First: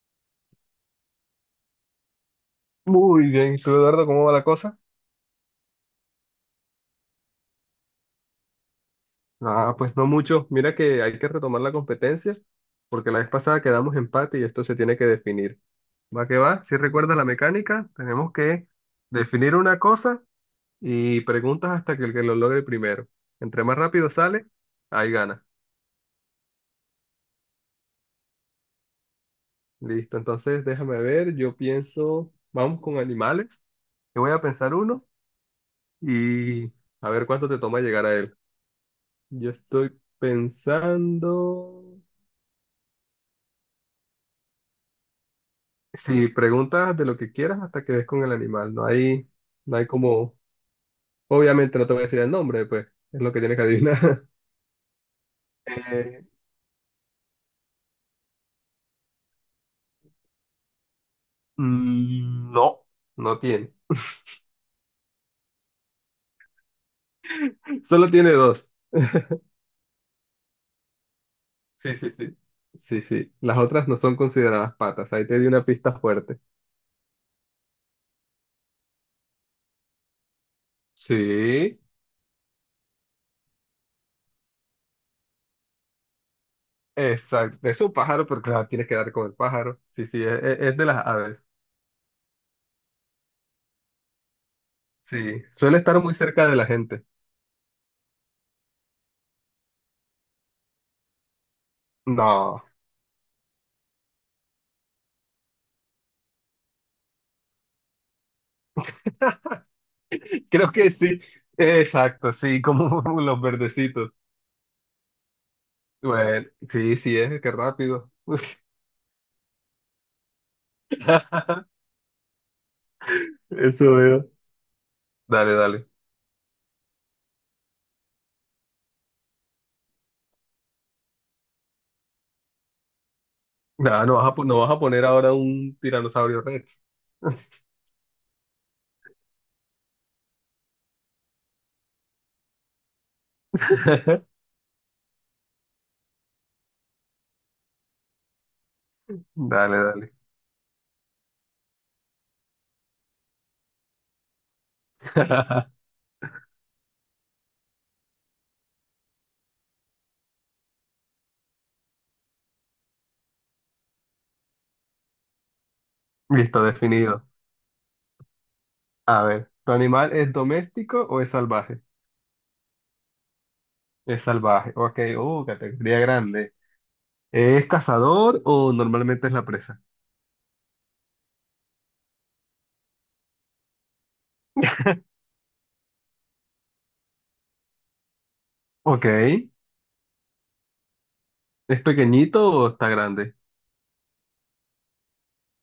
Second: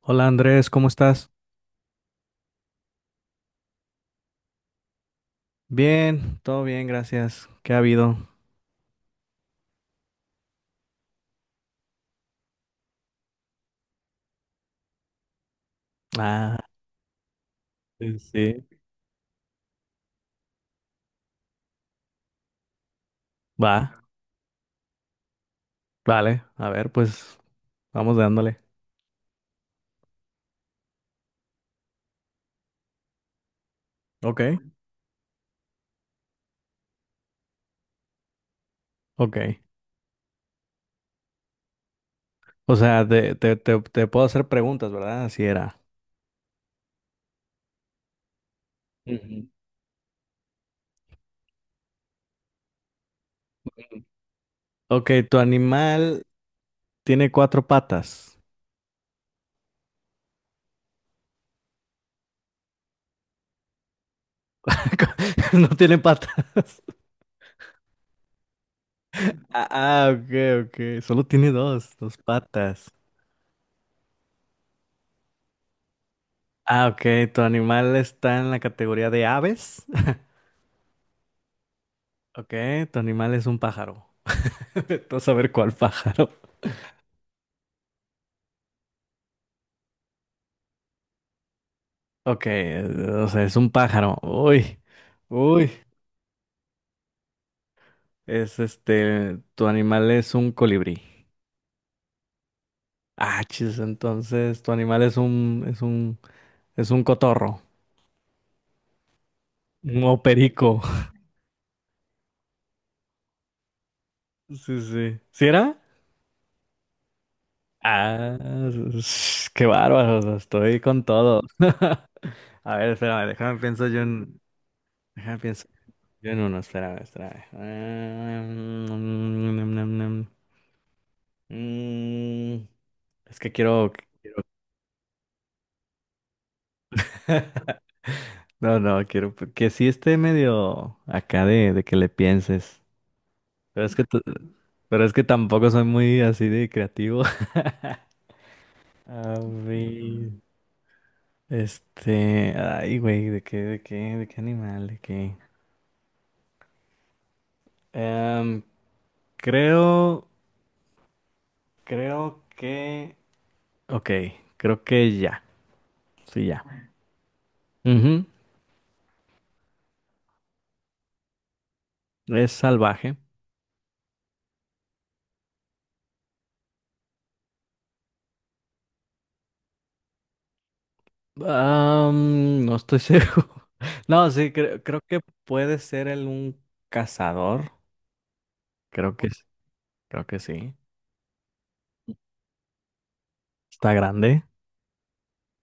Hola Andrés, ¿cómo estás? Muy bien, ¿y tú, Eduardo, cómo va la cosa? Bien, todo bien, gracias. ¿Qué ha habido? Ah, pues no mucho. Mira que hay que retomar la competencia, porque la vez pasada quedamos empate y esto se tiene que definir. ¿Va que Ah, va? Si recuerdas la mecánica, sí, tenemos sí. que definir una cosa y preguntas hasta que el que lo logre primero. Entre Va, más rápido sale, ahí gana. vale. A ver, pues vamos dándole. Listo, entonces déjame ver, yo pienso, vamos con animales. Yo voy Ok, a pensar uno y a ver cuánto te toma llegar a él. ok. Yo estoy pensando. O sea, te puedo hacer preguntas, ¿verdad? Así era. Si preguntas de lo que quieras hasta que des con el animal, no hay, Ujú. no hay como, obviamente no te voy a decir el nombre, pues es lo que tienes que adivinar. Ok, tu Eh, animal tiene cuatro patas. mm, no, no tiene. No tiene patas. Solo tiene dos. Ah, ah, ok, ok. Solo tiene dos, Sí, sí, dos sí. patas. Sí, sí. Las otras no son consideradas patas. Ahí te di una pista fuerte. Ah, ok. ¿Tu animal está en la categoría de aves? Sí, Ok, tu animal es un pájaro. Tú saber cuál pájaro. exacto. Es un pájaro, pero claro, tienes que dar con el pájaro. Sí, sí, es de las aves. Ok, o sea, es un pájaro. Uy, Sí, uy. suele estar muy cerca de la gente. Tu animal es un colibrí. No, Ah, chis, entonces tu animal es un, es un cotorro, un creo perico. que sí. Exacto, sí, como los verdecitos. Sí, sí. ¿Sí era? Bueno, sí, sí, es qué rápido. Ah, qué bárbaro, o sea, estoy con todo. A ver, espérame, Eso veo. Déjame Dale, pienso dale. yo en uno, espérame, espérame. Mm. mm. Es que quiero. Nada, no vas a poner ahora un tiranosaurio Rex. No, no, quiero que sí esté medio acá de que le pienses. Pero es que, t- pero es que tampoco soy muy así de creativo. A Dale, dale. ver, ay, güey, ¿de qué, animal, de qué? Em, creo, creo que, ok, creo que ya, sí, Listo, ya. definido. Ujú. A ver, ¿tu animal es doméstico o es salvaje? Es salvaje. Es salvaje. Ok, categoría grande. ¿Es cazador o normalmente es la presa? No estoy seguro. No, sí, creo que puede ser un cazador, Ok. creo que sí. Creo que sí. ¿Es pequeñito o está grande? ¿Está grande?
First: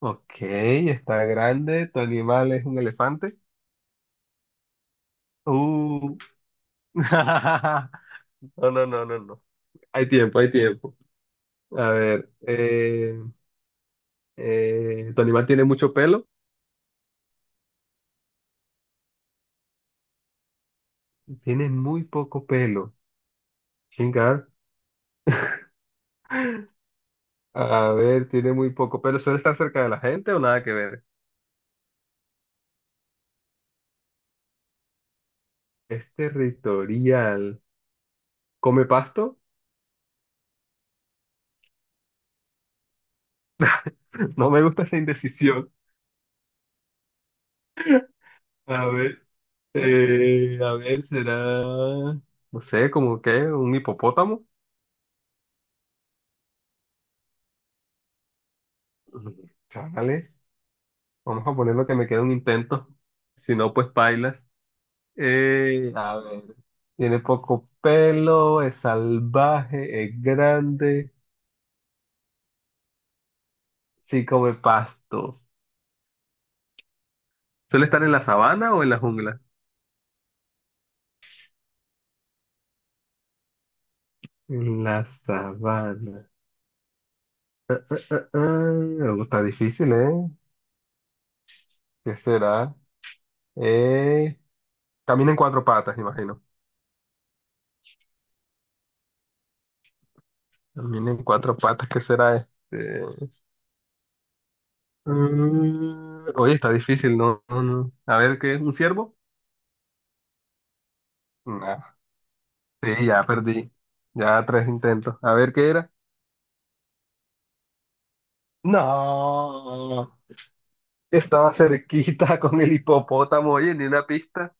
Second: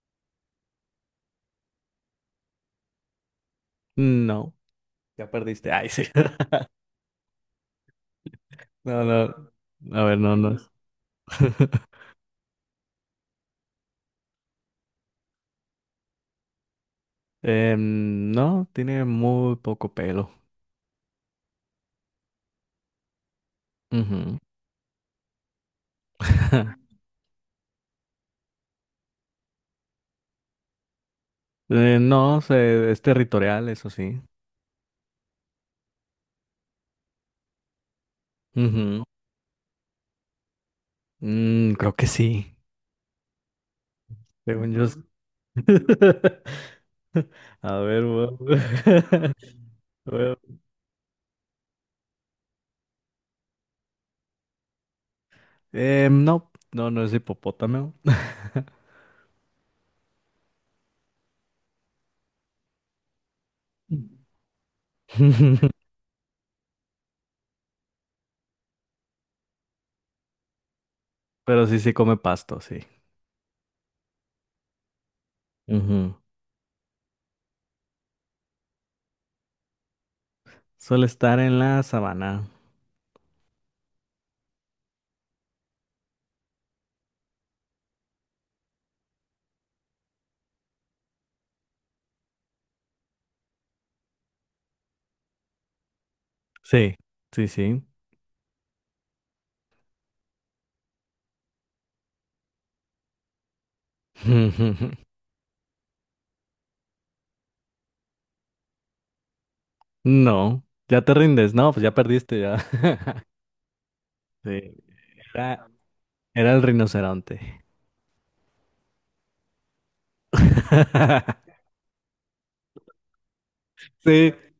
Ok, está grande. ¿Tu animal es un elefante? No. Ya perdiste. Ay, sí. Uh. No, no, No, no, no, no. no. A Hay ver, no, tiempo, hay no. Es. tiempo. A ver, ¿tu animal tiene mucho pelo? No, tiene muy poco pelo. Tiene muy poco pelo. Ujú. Chingar. A ver, tiene muy poco pelo. ¿Suele estar cerca de la gente o nada que ver? No, es territorial, eso sí. Es territorial. ¿Come Ujú. pasto? Creo que sí. No me Según gusta yo. esa indecisión. A ver, bueno. A ver, Bueno, a ver, será, no sé, como que un hipopótamo. No, no, no es hipopótamo. Chale, vamos a poner lo que me queda un intento. Si no, pues bailas. A ver, tiene poco pelo, es salvaje, es grande, Pero sí, sí come pasto, sí. sí come pasto. Ujú. ¿Suele estar en la sabana o en la jungla? Suele estar en la sabana. En la sabana. Ah, ah, oh, está difícil, ¿eh? ¿Qué será? Eh, camina en cuatro patas, imagino. Sí, sí, sí. Camina en cuatro patas, ¿qué será este? Oye, está difícil, ¿no? No, no. A ver, ¿qué es? ¿Un ciervo? No, ya te rindes. No, pues ya Nah, perdiste ya. sí, ya perdí. Ya tres Sí, intentos. A ver, era, ¿qué era? era el rinoceronte. No, estaba cerquita con el hipopótamo, oye, ni una Sí, pista.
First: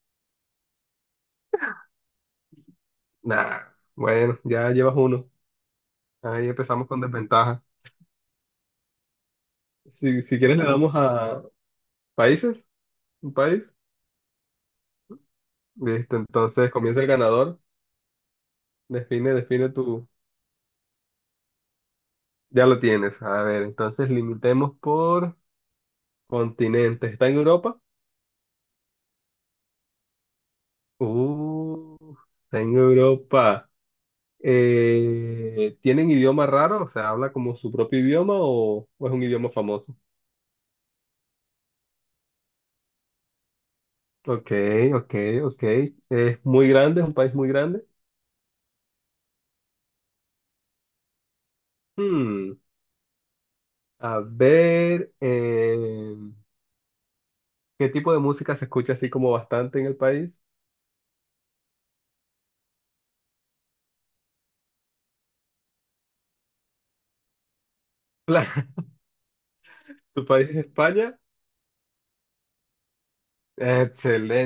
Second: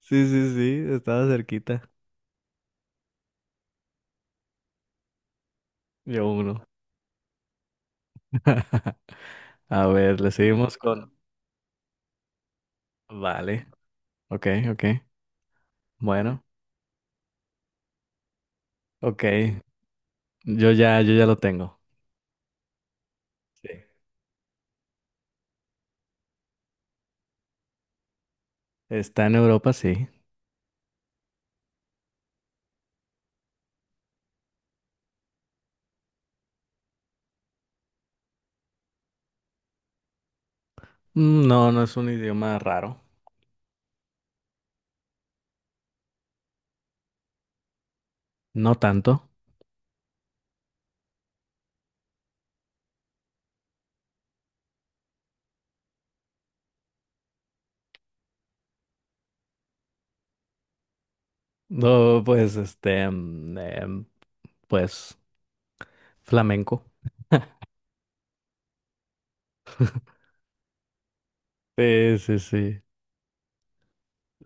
sí, sí, sí, estaba cerquita. Nah, bueno, ya llevas uno. Yo Ahí uno. empezamos con desventaja. A ver, Si, le si quieres le seguimos damos con... a países, un país. Vale, ok, ok. Listo, Bueno, entonces comienza el ganador. ok. Define tu. Yo ya lo tengo. Ya lo tienes. A ver, Sí. entonces limitemos por continentes. ¿Está en Europa? Está en Europa, sí. Uh, está en Europa. ¿Tienen idioma raro? O sea, ¿habla como su propio idioma o es un idioma famoso? No, no es un idioma raro. Ok, ok, ok. Es muy grande, es un país muy grande. No tanto. Hmm, A ver, ¿qué tipo de música se escucha así como bastante en el país? No, pues, pues... Flamenco. Claro, ¿Tu país es España? Sí, sí, sí.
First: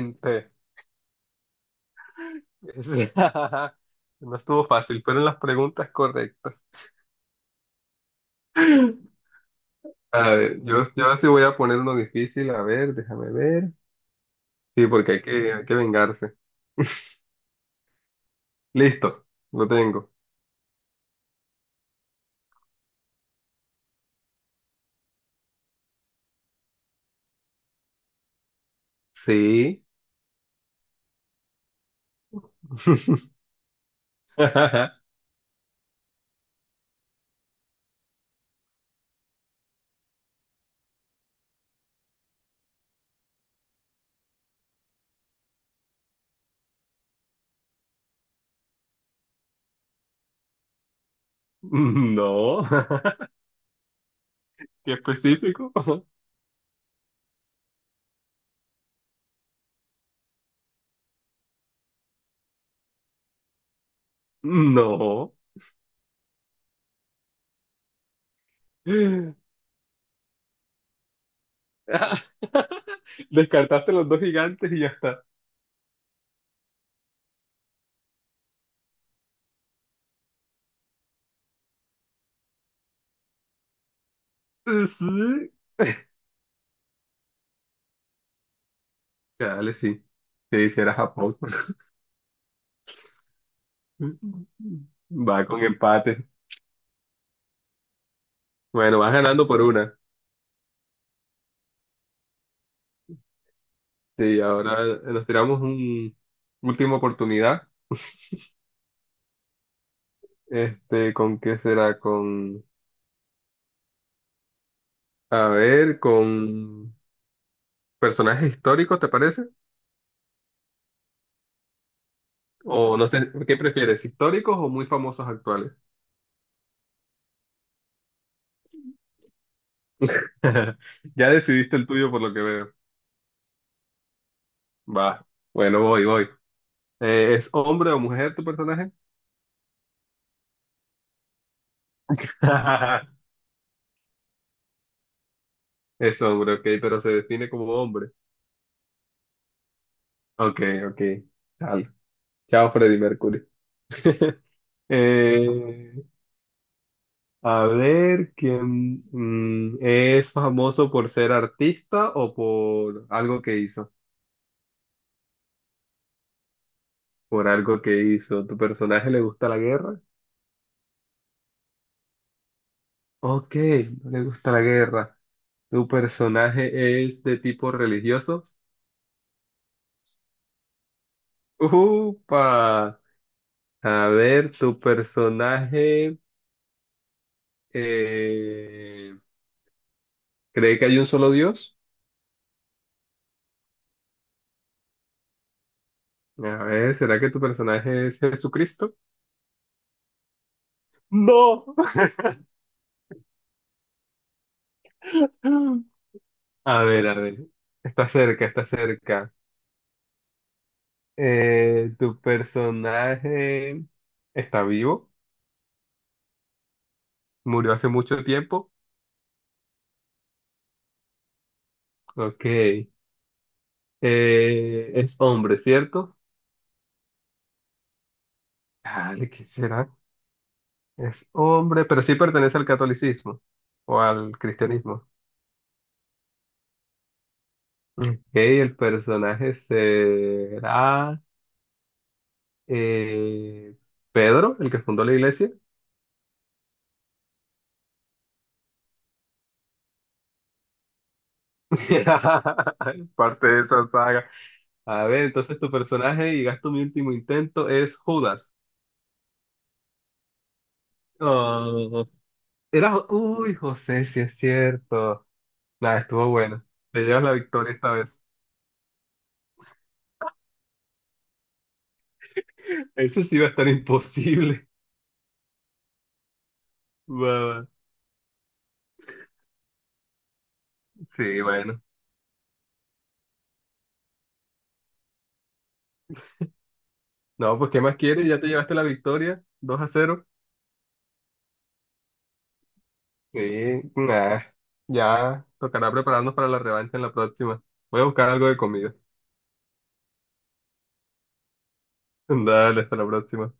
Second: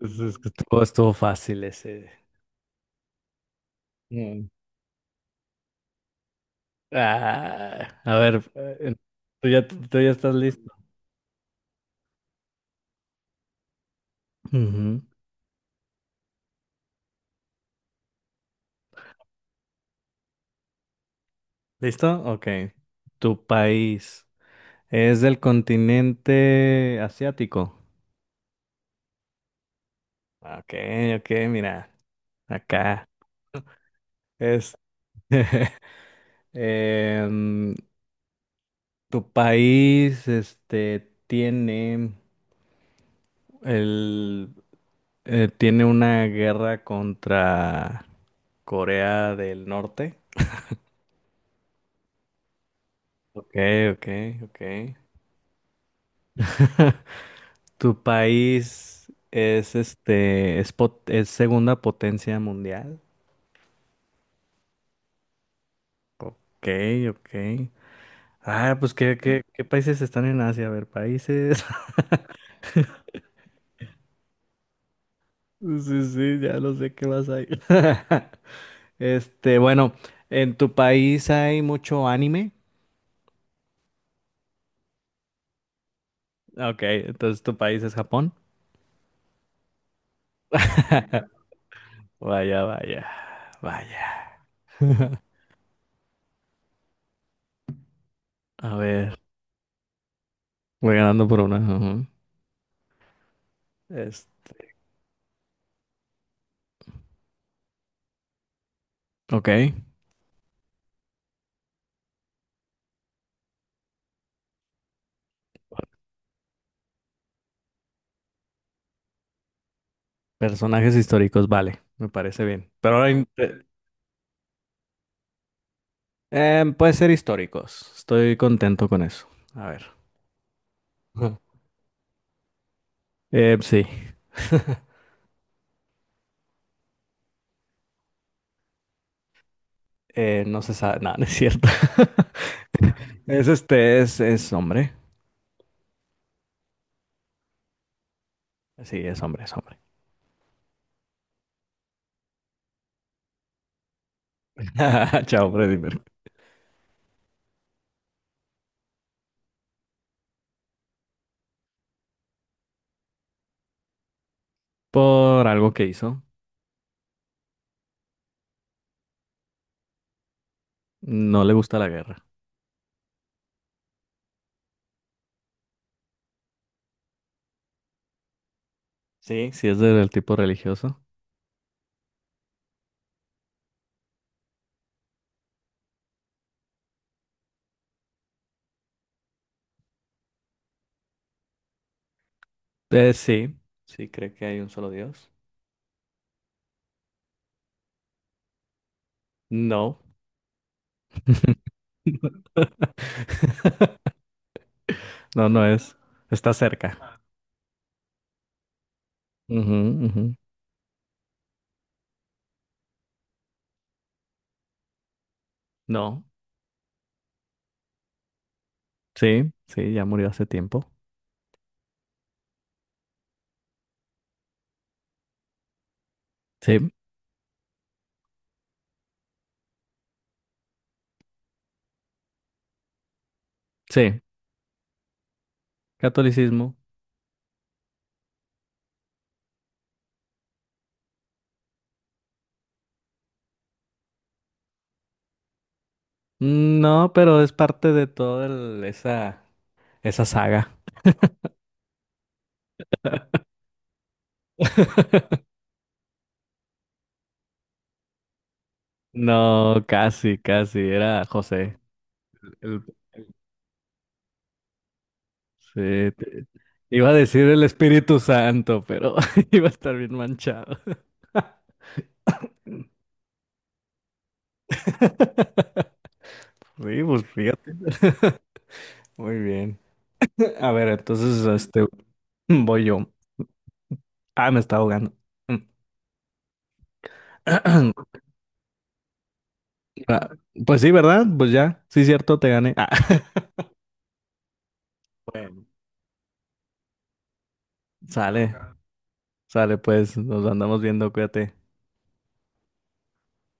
Es que estuvo fácil ese. No Mm. estuvo fácil, fueron las preguntas correctas. Ah, a ver, ¿Tú ya A estás ver, listo? yo sí voy a poner uno difícil. A ver, déjame ver. Sí, Ujú. porque hay que vengarse. Listo, lo tengo. ¿Listo? Ok. ¿Tu país es del continente asiático? Sí. Ok, ok, mira, acá. Es. em, ¿Tu país, el, tiene una guerra contra Corea del Norte. No. Ok, ok, ok. ¿Qué específico? ¿Tu país es segunda potencia mundial? No. Ok, ok. Ah, pues ¿qué, países están en Asia? A ver, países. Descartaste los dos gigantes y ya está. Sí, sí, ya lo sé qué vas a ir. Bueno, ¿en tu país hay mucho anime? Sí. Ok, entonces tu país es Japón. Dale, sí. Sí, hiciera Japón. Vaya, vaya, vaya. Va con empate. A Bueno, vas ver, ganando por una. voy ganando por una. Ajá. Es, Sí, ahora nos tiramos un última oportunidad. ok. Este, ¿con qué será? A ver, con personajes históricos, ¿te parece? Personajes históricos, vale, me parece bien. Pero O no ahora sé, ¿qué prefieres? ¿Históricos o muy famosos actuales? Puede ser históricos. Estoy contento con eso. A ver. Ya Ujú. decidiste el tuyo por lo que veo. Sí. Va. Bueno, voy, voy. ¿Es hombre o mujer tu personaje? No se sabe. No, no es cierto. Es hombre. Es hombre, ok, pero se define como hombre. Sí, es hombre, es hombre. Ok, ok. Chao, Chao, Freddie Mercury. Chao, Freddy Eh, Mercury. a ver, ¿quién es famoso por ser artista o por algo que hizo? Por algo que hizo. Por algo que hizo. ¿Tu personaje le gusta la guerra? No le gusta la guerra. Ok, no le gusta la guerra. ¿Tu personaje es de tipo religioso? Sí, sí es del tipo religioso. Upa, a ver, tu personaje eh, cree que hay un solo Dios. Sí, sí cree que hay un solo Dios. A ver, ¿será que tu personaje es Jesucristo? No. No. No, no es. Está a cerca. ver, está cerca, está cerca. Ujú, ujú. ¿Tu personaje está vivo? No, ¿Murió hace mucho tiempo? sí, sí, ya murió hace tiempo. Ok. Es hombre, ¿cierto? Sí, Dale, ¿qué será? Es hombre, pero sí pertenece al catolicismo o sí, al cristianismo. catolicismo. Ok, el personaje será eh, Pedro, el que fundó la iglesia. No, pero es parte de toda esa saga. Parte de esa saga. A ver, entonces tu personaje, y gasto mi último intento, es Judas. No, casi, casi, era José. Oh, El- era, uy, José, sí es cierto. sí, Nada, estuvo te- bueno. Te iba a llevas la decir el victoria esta Espíritu vez. Santo, pero iba a estar bien manchado. Eso sí va a estar imposible. Sí, pues Va, va. fíjate. Muy bien. A ver, Sí, entonces, bueno. Voy yo. Ah, me está ahogando. No, pues ¿qué más quieres? Ya te llevaste la victoria. 2-0. Ah, pues sí, ¿verdad? Pues ya, sí, cierto, te gané. Ah. Sí, nah, ya tocará prepararnos para la revancha en la próxima. Voy a buscar algo Sale, de comida. sale pues, nos andamos viendo, cuídate. Dale, hasta la próxima.